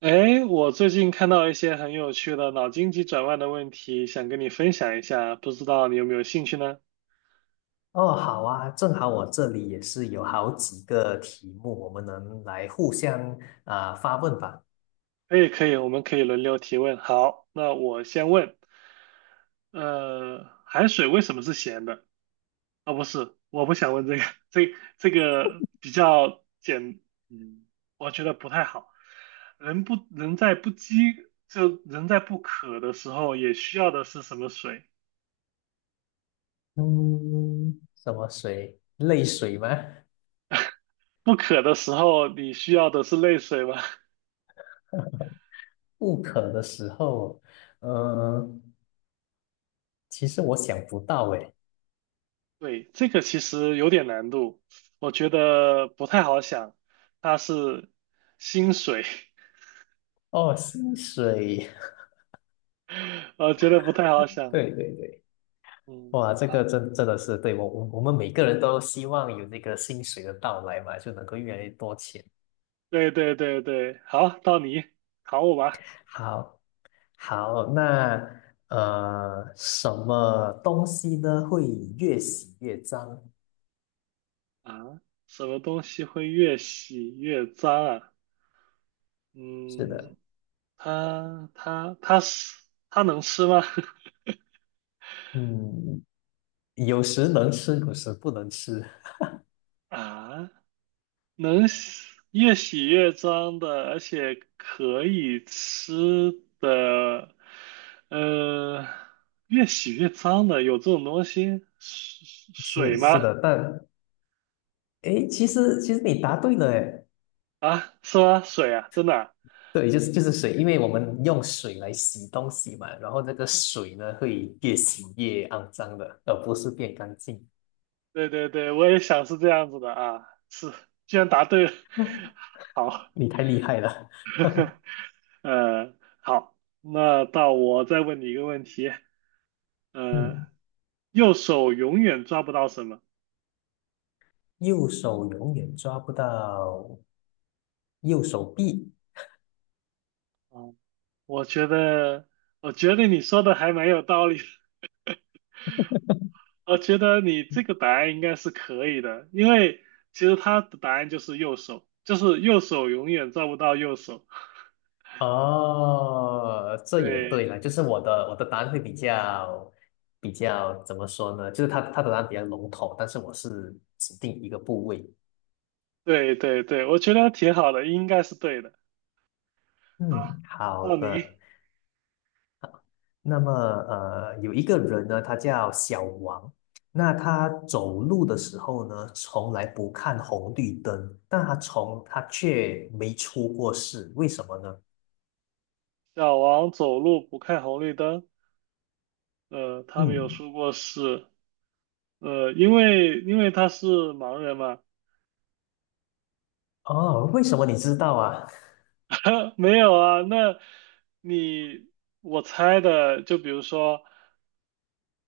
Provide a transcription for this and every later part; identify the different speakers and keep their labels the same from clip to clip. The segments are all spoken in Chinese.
Speaker 1: 哎，我最近看到一些很有趣的脑筋急转弯的问题，想跟你分享一下，不知道你有没有兴趣呢？
Speaker 2: 哦，好啊，正好我这里也是有好几个题目，我们能来互相发问吧。
Speaker 1: 可以，可以，我们可以轮流提问。好，那我先问，海水为什么是咸的？啊、不是，我不想问这个，这这个比较简，嗯，我觉得不太好。人不人在不饥，就人在不渴的时候，也需要的是什么水？
Speaker 2: 嗯，什么水？泪水吗？
Speaker 1: 不渴的时候，你需要的是泪水吗？
Speaker 2: 不渴的时候，呃，其实我想不到诶。
Speaker 1: 对，这个其实有点难度，我觉得不太好想。它是薪水，
Speaker 2: 哦，薪水，
Speaker 1: 我觉得不太好 想。
Speaker 2: 对对对，
Speaker 1: 嗯，
Speaker 2: 哇，这个
Speaker 1: 好，
Speaker 2: 真的是对我们每个人都希望有那个薪水的到来嘛，就能够越来越多钱。
Speaker 1: 对对对对，好，到你考我吧。
Speaker 2: 好，好，那什么东西呢会越洗越脏？
Speaker 1: 啊，什么东西会越洗越脏啊？
Speaker 2: 是的，
Speaker 1: 嗯，它它能吃吗？
Speaker 2: 嗯，有时能吃，有时不能吃。
Speaker 1: 啊，能洗越洗越脏的，而且可以吃的，呃，越洗越脏的，有这种东西？水
Speaker 2: 是
Speaker 1: 水
Speaker 2: 是
Speaker 1: 吗？
Speaker 2: 的，但诶，其实你答对了，诶，
Speaker 1: 啊，是吗？水啊，真的啊
Speaker 2: 对，就是水，因为我们用水来洗东西嘛，然后那个水呢会越洗越肮脏的，而不是变干净。
Speaker 1: 对对对，我也想是这样子的啊，是，居然答对了，好，
Speaker 2: 你太厉害了，
Speaker 1: 呃，好，那到我再问你一个问题，嗯，
Speaker 2: 嗯，
Speaker 1: 右手永远抓不到什么？
Speaker 2: 右手永远抓不到右手臂。
Speaker 1: 啊？我觉得，我觉得你说的还蛮有道理的 我觉得你这个答案应该是可以的，因为其实他的答案就是右手，就是右手永远照不到右手。
Speaker 2: 哦，这也
Speaker 1: 对，
Speaker 2: 对了，就是我的答案会比较比较怎么说呢？就是他的答案比较笼统，但是我是指定一个部位。
Speaker 1: 对，对，对，我觉得挺好的，应该是对的。啊，
Speaker 2: 嗯，好
Speaker 1: 到
Speaker 2: 的。
Speaker 1: 你，
Speaker 2: 那么有一个人呢，他叫小王，那他走路的时候呢，从来不看红绿灯，但他从他却没出过事，为什么呢？
Speaker 1: 小王走路不看红绿灯。呃，他没有
Speaker 2: 嗯，
Speaker 1: 说过是，因为他是盲人嘛。
Speaker 2: 哦，为什么你知道啊？
Speaker 1: 没有啊，那你我猜的，就比如说。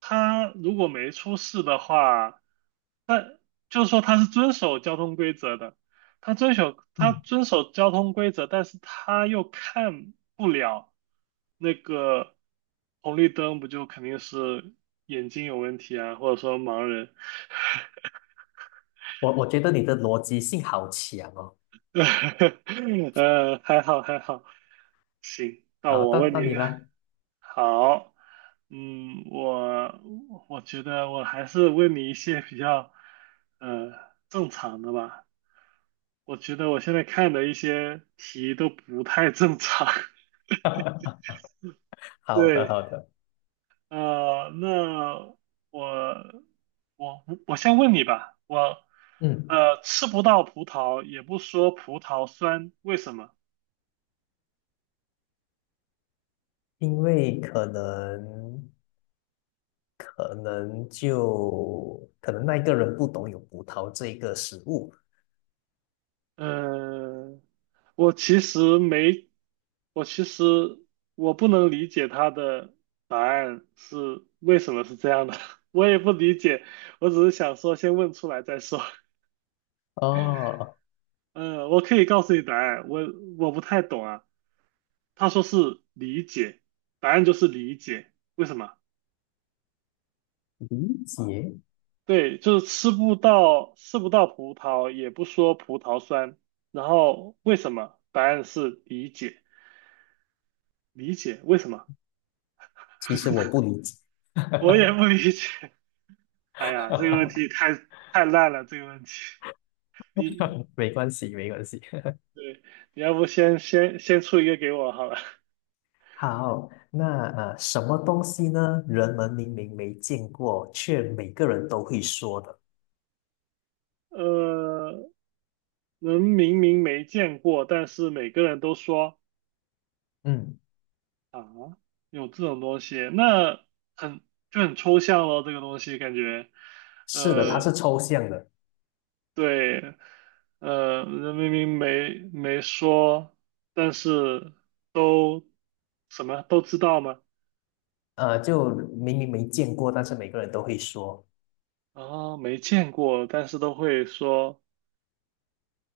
Speaker 1: 他如果没出事的话，就是说他是遵守交通规则的，他遵守他
Speaker 2: 嗯，
Speaker 1: 遵守交通规则，但是他又看不了那个红绿灯，不就肯定是眼睛有问题啊，或者说盲人？
Speaker 2: 我觉得你的逻辑性好强哦。
Speaker 1: 还好还好，行，那
Speaker 2: 好，
Speaker 1: 我
Speaker 2: 到
Speaker 1: 问
Speaker 2: 到
Speaker 1: 你一
Speaker 2: 你
Speaker 1: 个，
Speaker 2: 了。
Speaker 1: 好，嗯，我觉得我还是问你一些比较呃正常的吧。我觉得我现在看的一些题都不太正常。
Speaker 2: 好的，
Speaker 1: 对，
Speaker 2: 好的。
Speaker 1: 那我我先问你吧，我
Speaker 2: 嗯，
Speaker 1: 呃吃不到葡萄，也不说葡萄酸，为什么？
Speaker 2: 因为可能那一个人不懂有葡萄这个食物。
Speaker 1: 嗯，我其实没，我其实我不能理解他的答案是为什么是这样的，我也不理解，我只是想说先问出来再说。
Speaker 2: 哦，
Speaker 1: 嗯，我可以告诉你答案，我我不太懂啊。他说是理解，答案就是理解。为什么？
Speaker 2: 理解。
Speaker 1: 对，就是吃不到葡萄，也不说葡萄酸。然后为什么？答案是理解，理解为什么？
Speaker 2: 其实我不理解。
Speaker 1: 我也
Speaker 2: 哈
Speaker 1: 不理解。哎呀，这个问
Speaker 2: 哈
Speaker 1: 题太烂了，这个问题。
Speaker 2: 哈！
Speaker 1: 你
Speaker 2: 没关系，没关系。
Speaker 1: 对，你要不先出一个给我好了。
Speaker 2: 好，那什么东西呢？人们明明没见过，却每个人都会说的。
Speaker 1: 呃，人明明没见过，但是每个人都说
Speaker 2: 嗯，
Speaker 1: 啊，有这种东西，那很很抽象咯，这个东西感觉，
Speaker 2: 是的，它是
Speaker 1: 呃，
Speaker 2: 抽象的。
Speaker 1: 对，呃，人明明没没说，但是都什么都知道吗？
Speaker 2: 呃，就明明没见过，但是每个人都会说。
Speaker 1: 啊，没见过，但是都会说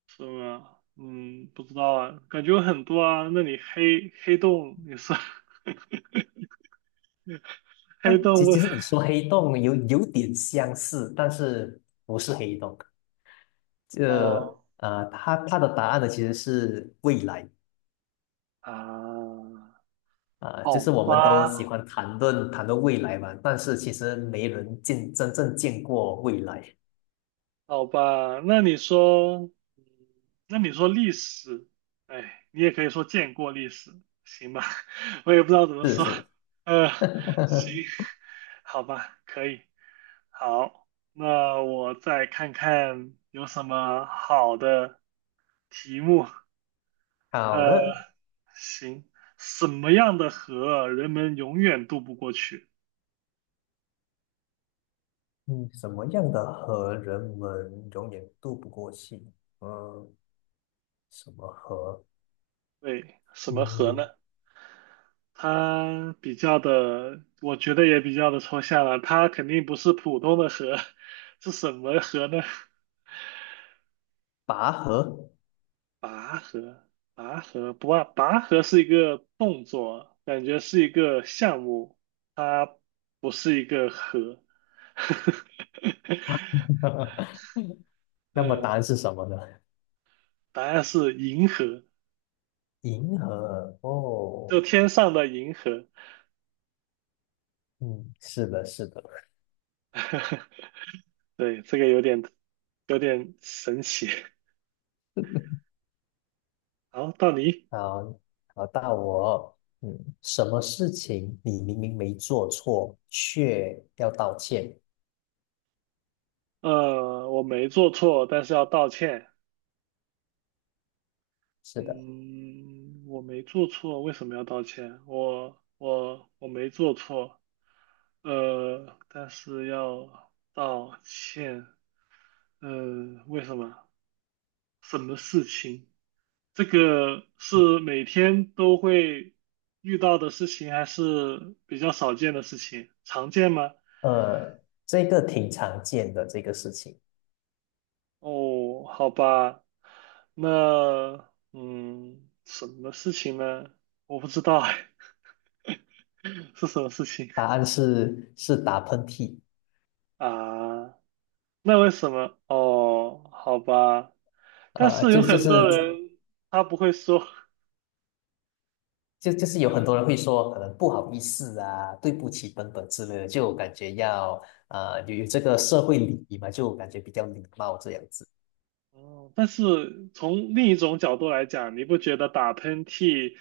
Speaker 1: 是吗？嗯，不知道啊，感觉有很多啊。那里黑洞也是
Speaker 2: 那
Speaker 1: 黑洞
Speaker 2: 其
Speaker 1: 问
Speaker 2: 其实你说黑洞有点相似，但是不是黑洞。这
Speaker 1: 哦
Speaker 2: 呃，它的答案呢其实是未来
Speaker 1: 啊，
Speaker 2: 就
Speaker 1: 好
Speaker 2: 是我们都喜
Speaker 1: 吧，
Speaker 2: 欢谈论未来嘛，但是其实没人见真正见过未来。
Speaker 1: 好吧，那你说，嗯那你说历史，哎，你也可以说见过历史，行吧？我也不知道怎么
Speaker 2: 是
Speaker 1: 说，
Speaker 2: 是，
Speaker 1: 呃，行，好吧，可以，好，那我再看看有什么好的题目，
Speaker 2: 好
Speaker 1: 呃，
Speaker 2: 的。
Speaker 1: 行，什么样的河人们永远渡不过去？
Speaker 2: 嗯，什么样的河人们永远渡不过去？嗯，什么河？
Speaker 1: 对，什么河呢？
Speaker 2: 嗯，
Speaker 1: 它比较的，我觉得也比较的抽象了。它肯定不是普通的河，是什么河呢？
Speaker 2: 拔河。
Speaker 1: 拔河，拔河不啊，拔河是一个动作，感觉是一个项目，它不是一个河。
Speaker 2: 那么答
Speaker 1: 嗯，
Speaker 2: 案是什么呢？
Speaker 1: 答案是银河，
Speaker 2: 银河哦，
Speaker 1: 就天上的银河。
Speaker 2: 嗯，是的，是的。
Speaker 1: 对，这个有点神奇。好，到你。
Speaker 2: 好，好，到我哦，嗯，什么事情你明明没做错，却要道歉？
Speaker 1: 呃，我没做错，但是要道歉。
Speaker 2: 是的，
Speaker 1: 嗯，我没做错，为什么要道歉？我没做错，呃，但是要道歉。嗯，为什么？什么事情？这个是每天都会遇到的事情，还是比较少见的事情？常见吗？
Speaker 2: 呃，这个挺常见的这个事情，
Speaker 1: 哦，好吧，那嗯，什么事情呢？我不知道哎，是什么事情
Speaker 2: 答案是打喷嚏。
Speaker 1: 啊？那为什么？哦，好吧，但
Speaker 2: 啊，
Speaker 1: 是有
Speaker 2: 就就
Speaker 1: 很多
Speaker 2: 是
Speaker 1: 人他不会说，
Speaker 2: 就就是有很多人 会说，可能不好意思啊，对不起等等之类的，就感觉要啊有这个社会礼仪嘛，就感觉比较礼貌这样子。
Speaker 1: 哦，但是从另一种角度来讲，你不觉得打喷嚏，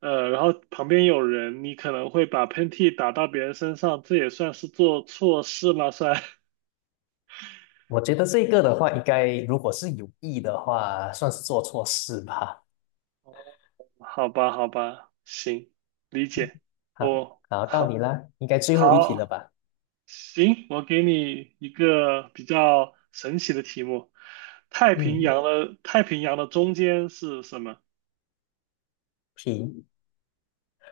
Speaker 1: 呃，然后旁边有人，你可能会把喷嚏打到别人身上，这也算是做错事吗？算？
Speaker 2: 我觉得这个的话，应该如果是有意的话，算是做错事吧。
Speaker 1: 好吧，好吧，行，理解。
Speaker 2: 好，
Speaker 1: 哦，
Speaker 2: 好，到你
Speaker 1: 好，
Speaker 2: 啦，应该最后一题了
Speaker 1: 好，
Speaker 2: 吧？
Speaker 1: 行，我给你一个比较神奇的题目：太平
Speaker 2: 嗯，
Speaker 1: 洋的太平洋的中间是什么？
Speaker 2: 题，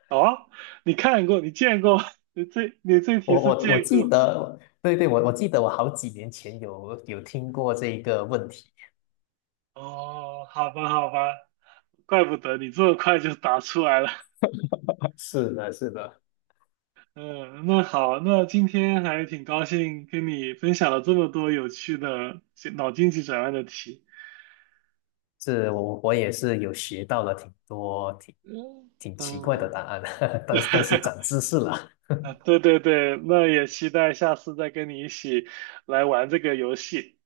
Speaker 1: 哦，你看过，你见过，你这题
Speaker 2: 我
Speaker 1: 是
Speaker 2: 我我
Speaker 1: 见
Speaker 2: 记
Speaker 1: 过。
Speaker 2: 得，对对，我记得我好几年前有听过这个问题，
Speaker 1: 哦，好吧，好吧，怪不得你这么快就答出来了。
Speaker 2: 是的，是的。
Speaker 1: 嗯，那好，那今天还挺高兴跟你分享了这么多有趣的脑筋急转弯的题。
Speaker 2: 是我也是有学到了挺多挺
Speaker 1: 嗯
Speaker 2: 挺奇怪的
Speaker 1: 嗯，
Speaker 2: 答案，但是长 知识了。
Speaker 1: 啊，对对对，那也期待下次再跟你一起来玩这个游戏。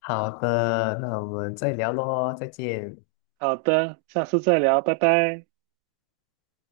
Speaker 2: 好的，那我们再聊喽，再见。
Speaker 1: 好的，下次再聊，拜拜。